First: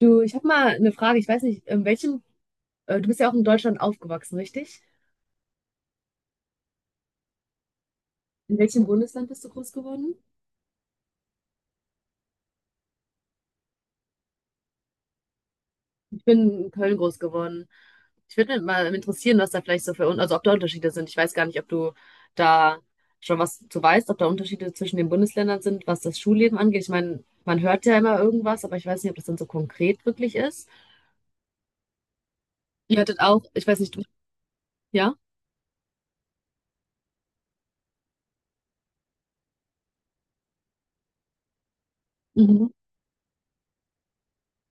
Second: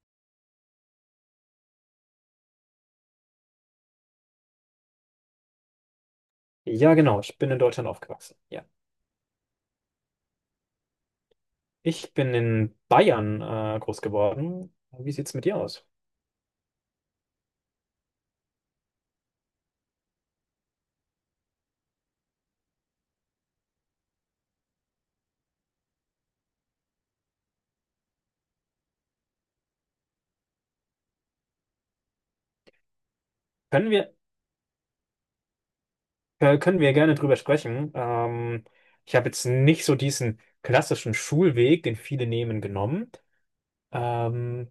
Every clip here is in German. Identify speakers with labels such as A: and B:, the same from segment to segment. A: Du, ich habe mal eine Frage. Ich weiß nicht, in welchem, du bist ja auch in Deutschland aufgewachsen, richtig?
B: Ja, genau. Ich bin in Deutschland aufgewachsen.
A: In
B: Ja.
A: welchem Bundesland bist du groß geworden?
B: Ich bin in Bayern groß geworden. Wie sieht's mit dir aus?
A: Ich bin in Köln groß geworden. Ich würde mal interessieren, was da vielleicht so für, also ob da Unterschiede sind. Ich weiß gar nicht, ob du da schon was zu weißt, ob da Unterschiede zwischen den Bundesländern sind, was das Schulleben angeht. Ich meine, man hört ja immer irgendwas, aber ich weiß nicht, ob das dann so konkret wirklich ist. Ihr hattet auch, ich weiß
B: Können
A: nicht, du,
B: wir,
A: ja?
B: Können wir gerne drüber sprechen. Ich habe jetzt nicht so diesen klassischen Schulweg, den viele nehmen,
A: Mhm.
B: genommen. Ähm,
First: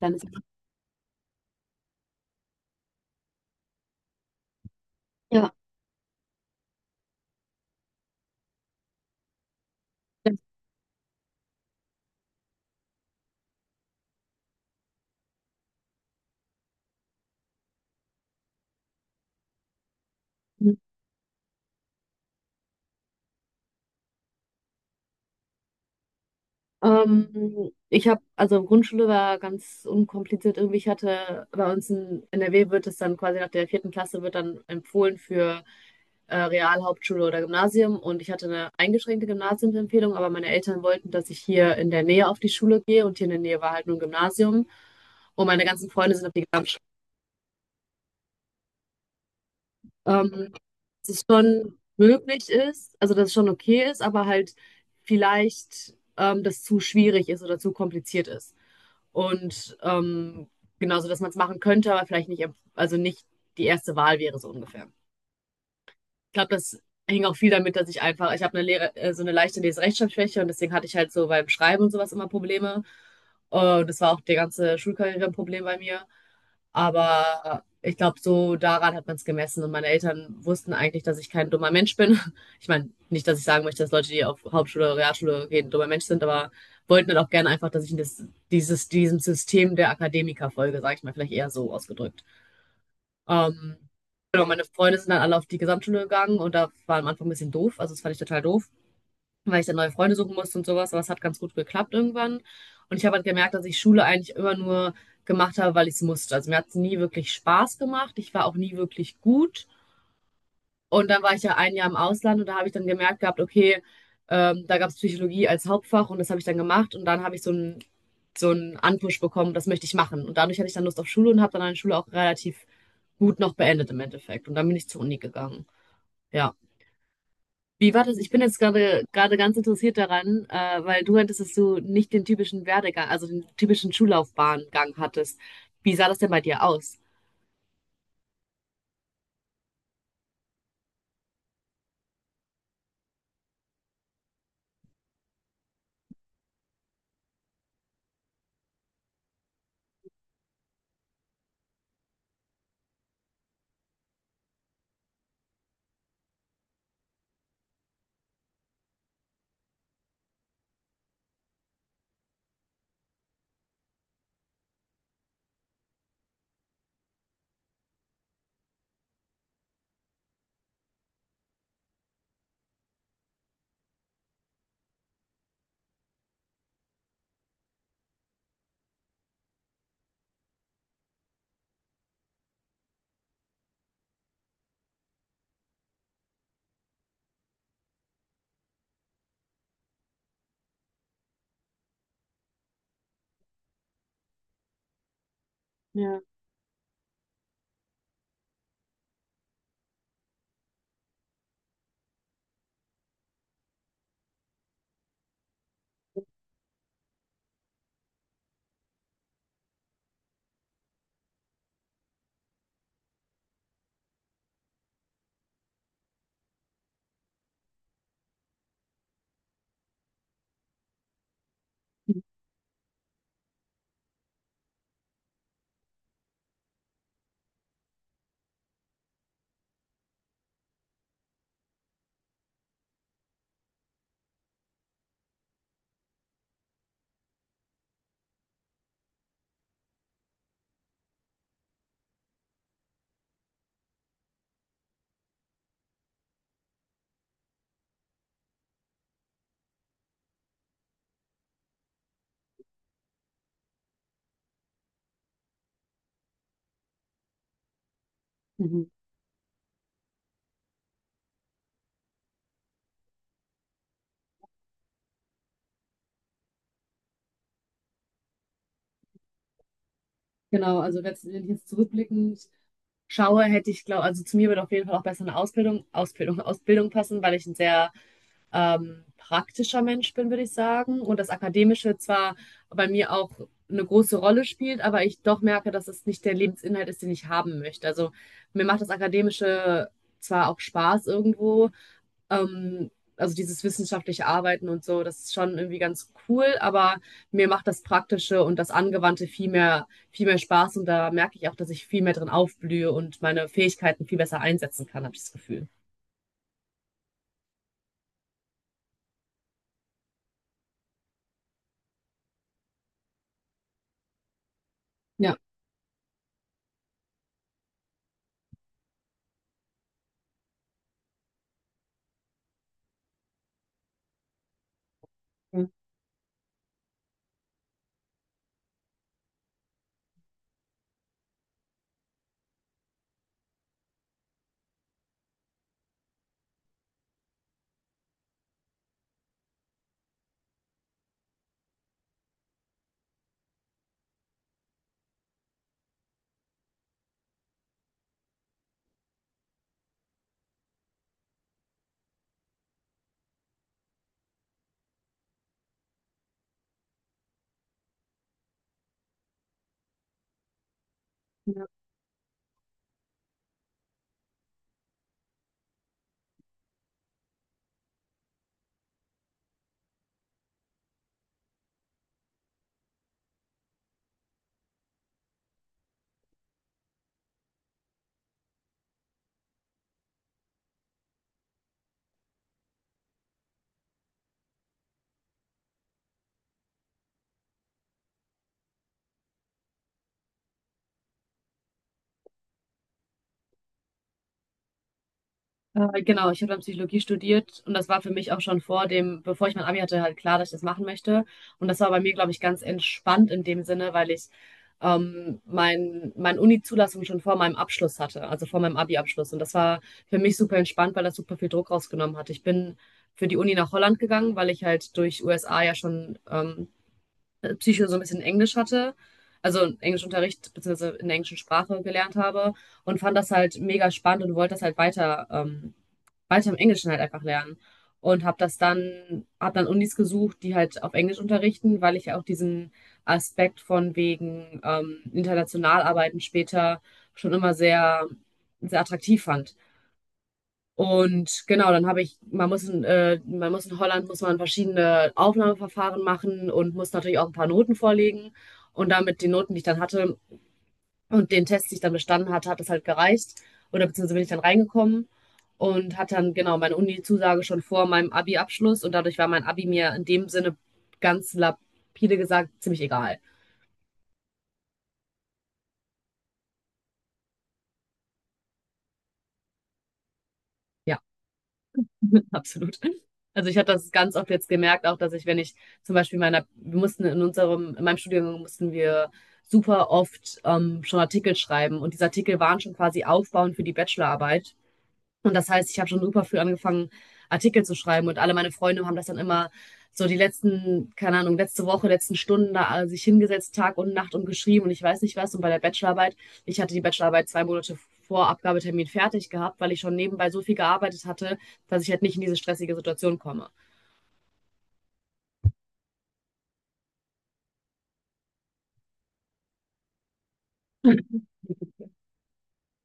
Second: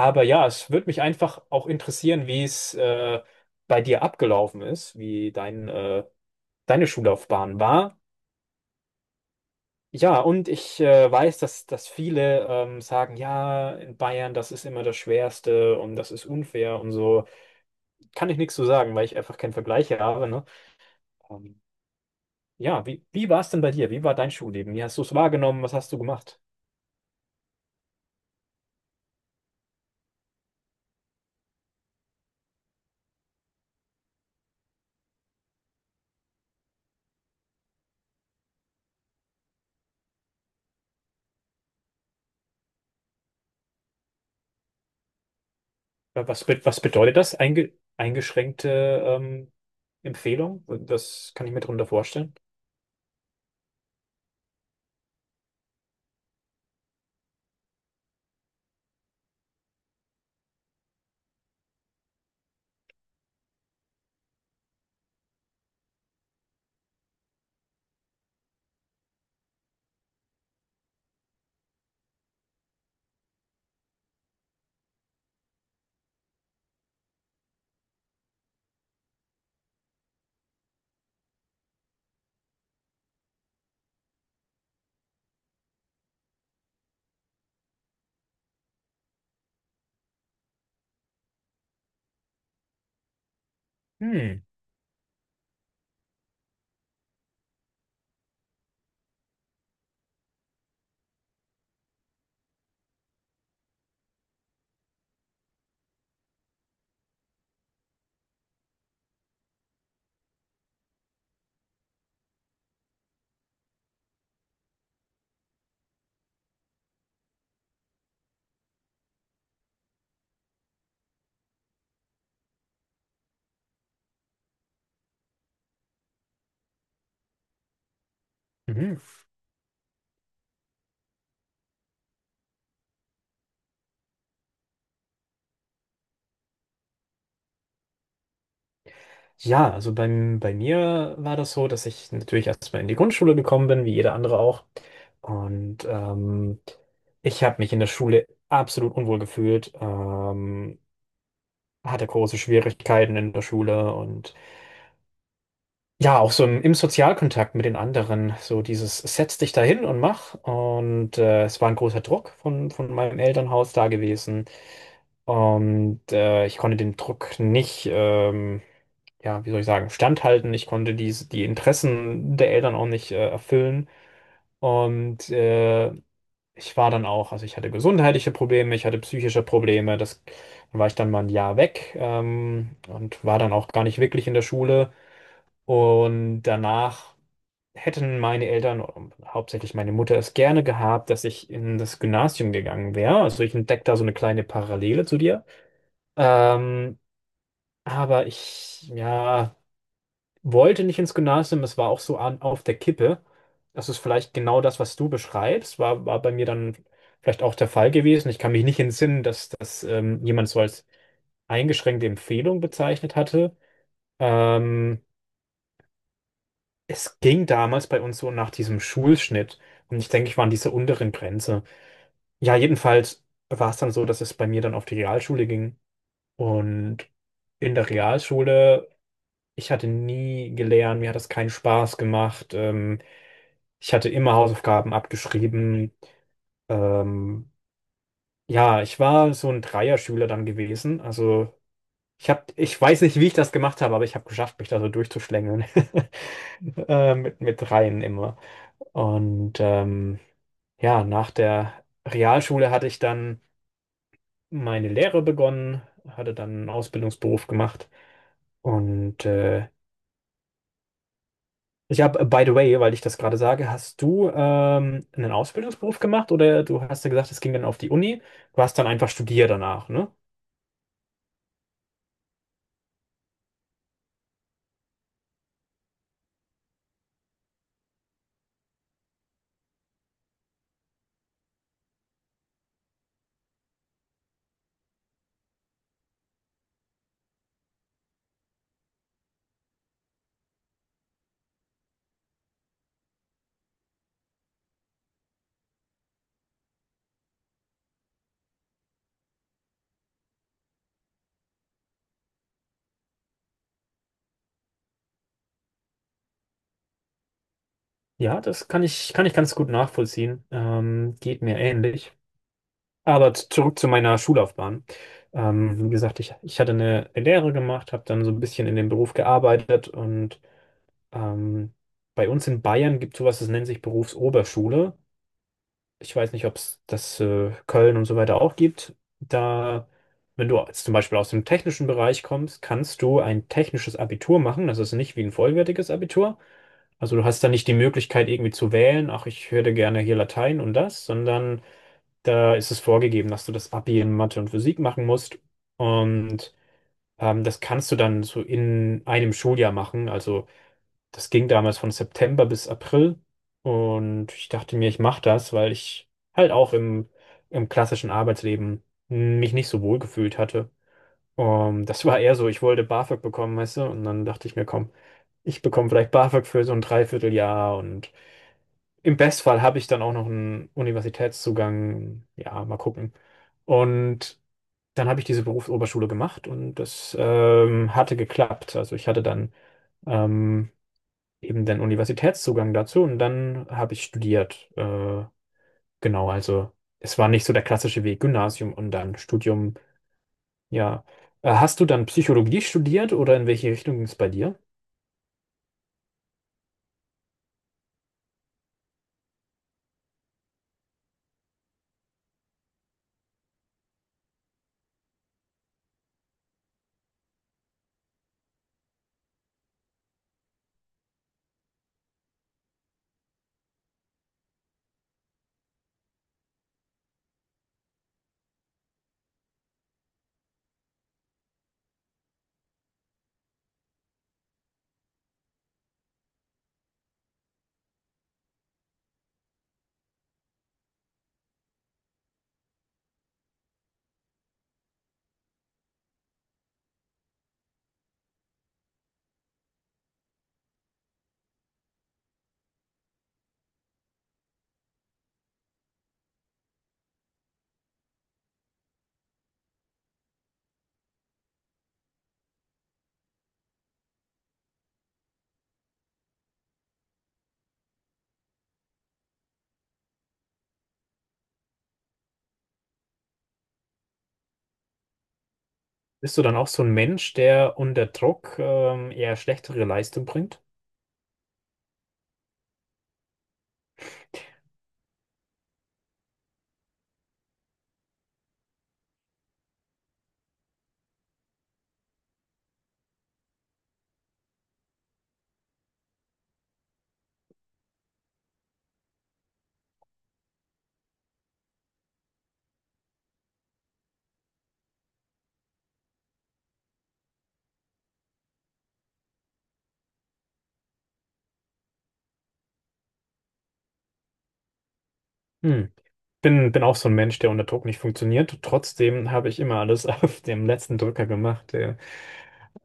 A: Dann ist,
B: ja, es würde mich einfach auch interessieren, wie es bei dir abgelaufen ist, wie
A: ja.
B: deine Schullaufbahn war. Ja, und ich weiß, dass viele sagen, ja, in Bayern, das ist immer das Schwerste und das ist unfair und so. Kann ich nichts zu sagen, weil ich einfach keinen Vergleich habe, ne? Ähm, ja, wie war es denn bei dir? Wie war dein Schulleben? Wie hast du es wahrgenommen? Was hast du gemacht?
A: Ich habe, also Grundschule war ganz unkompliziert irgendwie. Ich hatte bei uns in NRW wird es dann quasi nach der vierten Klasse wird dann empfohlen für Real, Hauptschule oder Gymnasium. Und ich hatte eine eingeschränkte Gymnasiumsempfehlung, aber meine Eltern wollten, dass ich hier in der Nähe auf die Schule gehe und hier in der Nähe war halt nur ein Gymnasium. Und meine ganzen Freunde sind auf
B: Was,
A: die
B: was bedeutet das? Eingeschränkte ähm,
A: Gesamtschule.
B: Empfehlung?
A: Dass es
B: Das kann ich mir
A: schon
B: darunter vorstellen.
A: möglich ist, also dass es schon okay ist, aber halt vielleicht das zu schwierig ist oder zu kompliziert ist. Und genauso, dass man es machen könnte, aber vielleicht nicht, also nicht die erste Wahl wäre so ungefähr. Ich glaube, das hing auch viel damit, dass ich einfach, ich habe eine Lehre, so eine leichte Leserechtschreibschwäche und deswegen hatte ich halt so beim Schreiben und sowas immer Probleme. Und das war auch die ganze Schulkarriere ein Problem bei mir. Aber ich glaube, so daran hat man es gemessen. Und meine Eltern wussten eigentlich, dass ich kein dummer Mensch bin. Ich meine, nicht, dass ich sagen möchte, dass Leute, die auf Hauptschule, Realschule gehen, ein dummer Mensch sind, aber wollten dann auch gerne einfach, dass ich in das, dieses, diesem System der Akademiker folge, sage ich mal, vielleicht eher so ausgedrückt. Ähm,
B: Hm.
A: genau, meine Freunde sind dann alle auf die Gesamtschule gegangen und da war am Anfang ein bisschen doof. Also das fand ich total doof, weil ich dann neue Freunde suchen musste und sowas, aber es hat ganz gut geklappt irgendwann. Und ich habe halt gemerkt, dass ich Schule eigentlich immer nur gemacht habe, weil ich es musste. Also mir hat es nie wirklich Spaß gemacht. Ich war auch nie wirklich gut. Und dann war ich ja ein Jahr im Ausland und da habe ich dann gemerkt gehabt, okay, da gab es Psychologie als Hauptfach und das habe ich dann gemacht und dann habe ich so einen Anpush bekommen, das möchte ich machen. Und dadurch hatte ich dann Lust auf Schule und habe dann meine Schule auch relativ gut noch beendet im Endeffekt. Und dann bin ich zur Uni gegangen. Ja. Wie war das? Ich bin jetzt
B: Mhm.
A: gerade ganz interessiert daran, weil du hattest, dass du nicht den typischen Werdegang, also den typischen Schullaufbahngang hattest. Wie sah das denn bei dir aus?
B: Ja, also bei mir war das so, dass ich natürlich erstmal in die Grundschule gekommen bin, wie jeder andere auch. Und ich habe mich in der Schule absolut unwohl gefühlt, hatte große Schwierigkeiten in der Schule und ja, auch so im Sozialkontakt mit den anderen, so dieses setz dich dahin und mach. Und es war ein großer Druck von meinem Elternhaus da gewesen und ich konnte den Druck nicht ja, wie soll ich sagen, standhalten. Ich konnte die Interessen der Eltern auch nicht erfüllen. Und äh, Ich war dann auch, also ich hatte gesundheitliche Probleme, ich hatte psychische Probleme. Das, dann war ich dann mal ein Jahr weg und war dann auch gar nicht wirklich in der Schule. Und danach hätten meine Eltern, hauptsächlich meine Mutter, es gerne gehabt, dass ich in das Gymnasium gegangen wäre. Also ich entdecke da so eine kleine Parallele zu dir.
A: Ja,
B: Ähm, aber ich, ja, wollte nicht ins Gymnasium, es war auch so an, auf der Kippe. Das ist vielleicht genau das, was du beschreibst, war bei mir dann vielleicht auch der Fall gewesen. Ich kann mich nicht entsinnen, dass das jemand so als eingeschränkte Empfehlung bezeichnet hatte. Ähm, Es ging damals bei uns so nach diesem Schulschnitt und ich denke, ich war an dieser unteren Grenze. Ja, jedenfalls war es dann so, dass es bei mir dann auf die Realschule ging und in der Realschule, ich hatte nie gelernt, mir hat das keinen Spaß gemacht. Ich hatte immer Hausaufgaben abgeschrieben. Ähm, ja, ich war so ein Dreierschüler dann gewesen. Also ich hab, ich weiß nicht, wie ich das gemacht habe, aber ich habe geschafft, mich da so durchzuschlängeln. Mit mit Dreien immer. Und ja, nach der Realschule hatte ich dann meine Lehre begonnen, hatte dann einen Ausbildungsberuf gemacht
A: mhm.
B: und ich habe, by the way, weil ich das gerade sage, hast du einen Ausbildungsberuf gemacht oder du hast ja gesagt, es ging dann auf die Uni, du hast dann einfach studiert danach, ne?
A: Genau. Wenn ich jetzt zurückblickend schaue, hätte ich glaube, also zu mir würde auf jeden Fall auch besser eine Ausbildung passen, weil ich ein sehr praktischer Mensch bin, würde ich sagen. Und das Akademische zwar bei mir auch eine große Rolle spielt, aber ich doch merke, dass es nicht der Lebensinhalt ist, den ich haben möchte. Also mir macht das Akademische zwar auch Spaß irgendwo, also dieses wissenschaftliche Arbeiten und so, das ist schon irgendwie ganz cool, aber mir macht das Praktische und das Angewandte viel mehr Spaß und da merke ich auch, dass ich viel mehr drin aufblühe und meine Fähigkeiten viel besser einsetzen kann, habe ich das Gefühl.
B: Ja, das kann kann ich ganz gut nachvollziehen. Geht mir ähnlich. Aber zurück zu meiner Schullaufbahn.
A: Ja.
B: Wie gesagt, ich hatte eine Lehre gemacht, habe dann so ein bisschen in dem Beruf gearbeitet und ähm, bei uns in Bayern gibt es sowas, das nennt sich Berufsoberschule. Ich weiß nicht, ob es das Köln und so weiter auch gibt. Da, wenn du jetzt zum Beispiel aus dem technischen Bereich kommst, kannst du ein technisches Abitur machen. Das ist nicht wie ein vollwertiges Abitur. Also du hast da nicht die Möglichkeit irgendwie zu wählen, ach, ich hätte gerne hier Latein und das, sondern da ist es vorgegeben, dass du das Abi in Mathe und Physik machen musst. Und das kannst du dann so in einem Schuljahr machen. Also das ging damals von September bis April. Und ich dachte mir, ich mache das, weil ich halt auch im klassischen Arbeitsleben mich nicht so wohl gefühlt hatte.
A: Ja.
B: Das war eher so, ich wollte BAföG bekommen, weißt du? Und dann dachte ich mir, komm, ich bekomme vielleicht BAföG für so ein Dreivierteljahr. Und im Bestfall habe ich dann auch noch einen Universitätszugang. Ja, mal gucken. Und dann habe ich diese Berufsoberschule gemacht und das hatte geklappt. Also ich hatte dann ähm, eben den Universitätszugang dazu und dann habe ich studiert. Genau, also es war nicht so der klassische Weg, Gymnasium und dann Studium. Ja, hast du dann Psychologie studiert oder in welche Richtung ging es bei dir?
A: Genau, ich habe dann Psychologie studiert und das war für mich auch schon vor dem, bevor ich mein Abi hatte, halt klar, dass ich das machen möchte. Und das war bei mir, glaube ich, ganz entspannt in dem Sinne, weil ich meine Uni-Zulassung schon vor meinem Abschluss hatte, also vor meinem Abi-Abschluss. Und das war für mich super entspannt, weil das super viel Druck rausgenommen hat. Ich bin für die Uni nach Holland gegangen, weil ich halt durch USA ja schon Psycho so ein bisschen Englisch hatte, also einen Englischunterricht beziehungsweise in der englischen Sprache gelernt habe und fand das halt mega spannend und wollte das halt weiter, weiter im Englischen halt einfach lernen. Und habe dann Unis gesucht, die halt auf Englisch unterrichten, weil ich ja auch diesen Aspekt von wegen international arbeiten später schon immer sehr attraktiv fand. Und genau, man muss man muss in Holland, muss man verschiedene Aufnahmeverfahren machen und muss natürlich auch ein paar Noten vorlegen. Und damit die Noten, die ich dann hatte und den Test, den ich dann bestanden hatte, hat das halt gereicht. Oder beziehungsweise bin ich dann reingekommen und hatte dann genau meine Uni-Zusage schon vor meinem Abi-Abschluss. Und dadurch war mein Abi mir in dem Sinne ganz lapide gesagt ziemlich egal.
B: Bist du dann auch so ein Mensch, der unter Druck eher schlechtere Leistung bringt?
A: Ja. Absolut. Also ich habe das ganz oft jetzt gemerkt, auch dass ich, wenn ich zum Beispiel meiner, wir mussten in unserem, in meinem Studium mussten wir super oft schon Artikel schreiben und diese Artikel waren schon quasi aufbauend für die Bachelorarbeit. Und das heißt, ich habe schon super früh angefangen, Artikel zu schreiben und alle meine Freunde haben das dann immer so die letzten, keine Ahnung, letzte Woche, letzten Stunden da sich hingesetzt, Tag und Nacht und geschrieben und ich weiß nicht was. Und bei der Bachelorarbeit, ich hatte die Bachelorarbeit zwei Monate vor Abgabetermin fertig gehabt, weil ich schon nebenbei so viel gearbeitet hatte, dass ich halt nicht in diese stressige Situation komme.
B: Hm. Bin auch so ein Mensch, der unter Druck nicht funktioniert. Trotzdem habe ich immer alles auf dem letzten Drücker gemacht.
A: Ich
B: Ja.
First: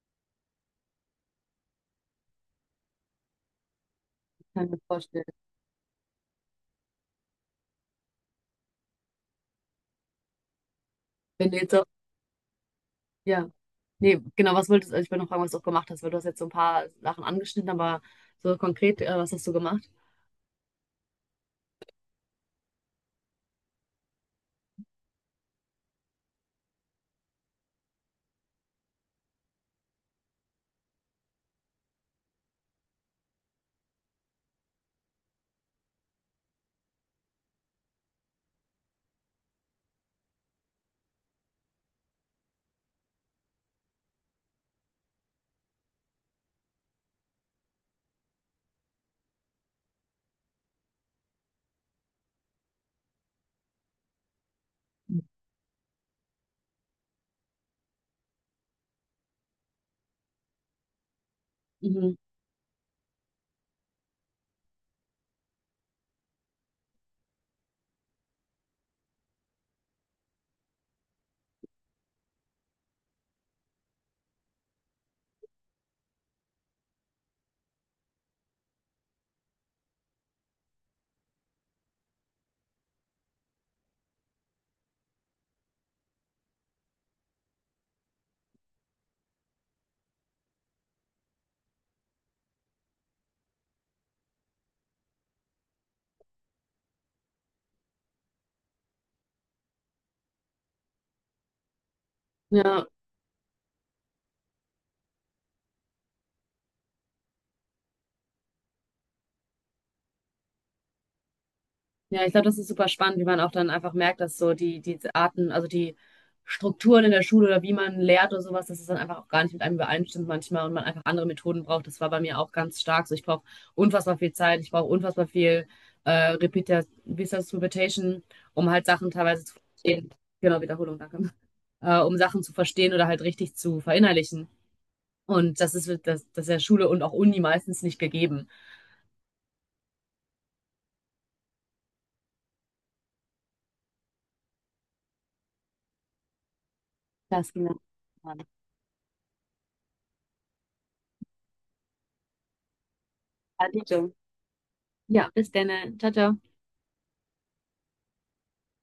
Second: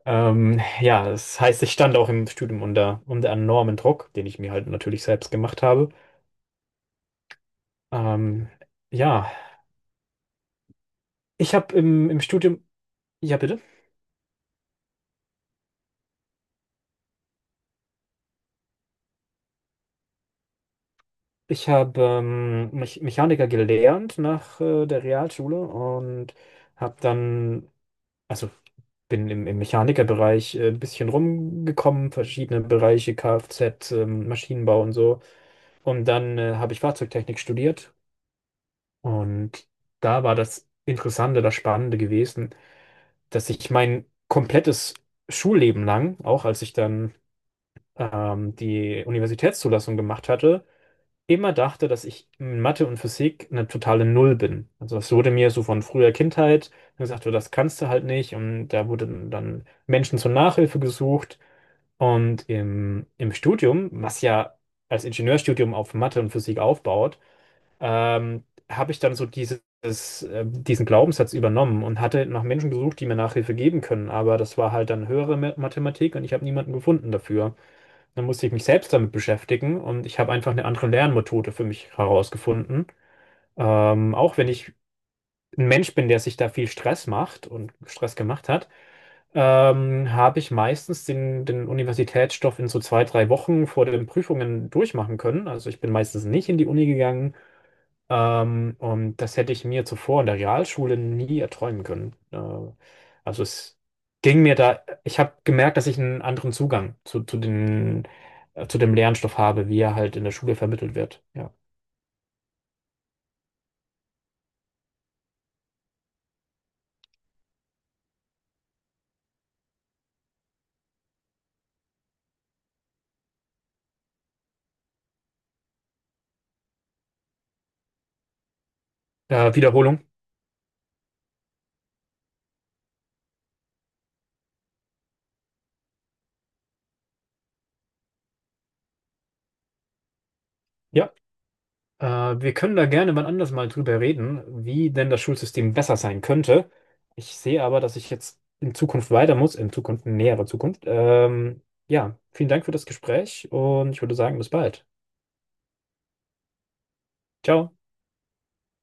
B: Ja, das heißt, ich stand auch im Studium unter enormen Druck, den ich mir halt
A: kann mir
B: natürlich
A: vorstellen.
B: selbst gemacht habe. Ähm, ja,
A: Wenn
B: ich
A: du jetzt
B: habe
A: auch,
B: im Studium, ja
A: ja.
B: bitte,
A: Nee, genau, was wolltest du, ich wollte noch fragen, was du auch gemacht hast, weil du hast jetzt so ein paar Sachen angeschnitten, aber so konkret, was hast du gemacht?
B: ich habe Mechaniker gelernt nach der Realschule und habe dann, also bin im Mechanikerbereich ein bisschen rumgekommen, verschiedene Bereiche, Kfz, Maschinenbau und so. Und dann habe ich Fahrzeugtechnik studiert und da war das Interessante, das Spannende gewesen, dass ich mein komplettes Schulleben lang, auch als ich dann die Universitätszulassung gemacht hatte, immer dachte, dass ich in Mathe und Physik eine totale Null bin. Also das wurde mir so von früher Kindheit gesagt, du, das kannst du halt nicht. Und da wurden dann Menschen zur Nachhilfe gesucht.
A: Mhm.
B: Und im Studium, was ja als Ingenieurstudium auf Mathe und Physik aufbaut, ähm, habe ich dann so dieses, diesen Glaubenssatz übernommen und hatte nach Menschen gesucht, die mir Nachhilfe geben können. Aber das war halt dann höhere Mathematik und ich habe niemanden gefunden dafür. Dann musste ich mich selbst damit beschäftigen und ich habe einfach eine andere Lernmethode für mich herausgefunden. Auch wenn ich ein Mensch bin, der sich da viel Stress macht und Stress gemacht hat, habe ich meistens den Universitätsstoff in so zwei, drei Wochen vor den Prüfungen durchmachen können. Also ich bin meistens nicht in die Uni gegangen, und das hätte ich mir zuvor in der Realschule nie erträumen können.
A: Ja,
B: Also es ging mir da, ich habe gemerkt, dass ich einen anderen Zugang zu den, zu dem Lernstoff habe, wie er halt in der Schule vermittelt wird. Ja.
A: ja, ich glaube, das ist super spannend, wie man auch dann einfach merkt, dass so die Arten, also die Strukturen in der Schule oder wie man lehrt oder sowas, dass es dann einfach auch gar nicht mit einem übereinstimmt manchmal und man einfach andere Methoden braucht. Das war bei mir auch ganz stark so. Ich brauche unfassbar viel Zeit, ich brauche unfassbar viel äh, Repeat, wie ist das, Repetition, um halt Sachen teilweise zu
B: Wiederholung.
A: verstehen. Genau, Wiederholung, danke. Um Sachen zu verstehen oder halt richtig zu verinnerlichen. Und das ist der Schule und auch Uni meistens nicht gegeben.
B: Ja. Äh, Wir können da gerne wann anders mal drüber reden, wie denn das Schulsystem besser sein könnte. Ich
A: Das
B: sehe
A: genau.
B: aber, dass ich jetzt in Zukunft weiter muss, in Zukunft, in näherer Zukunft. Ja, vielen Dank für das Gespräch und ich
A: Adito.
B: würde sagen, bis bald.
A: Ja, bis dann. Ciao, ciao.
B: Ciao.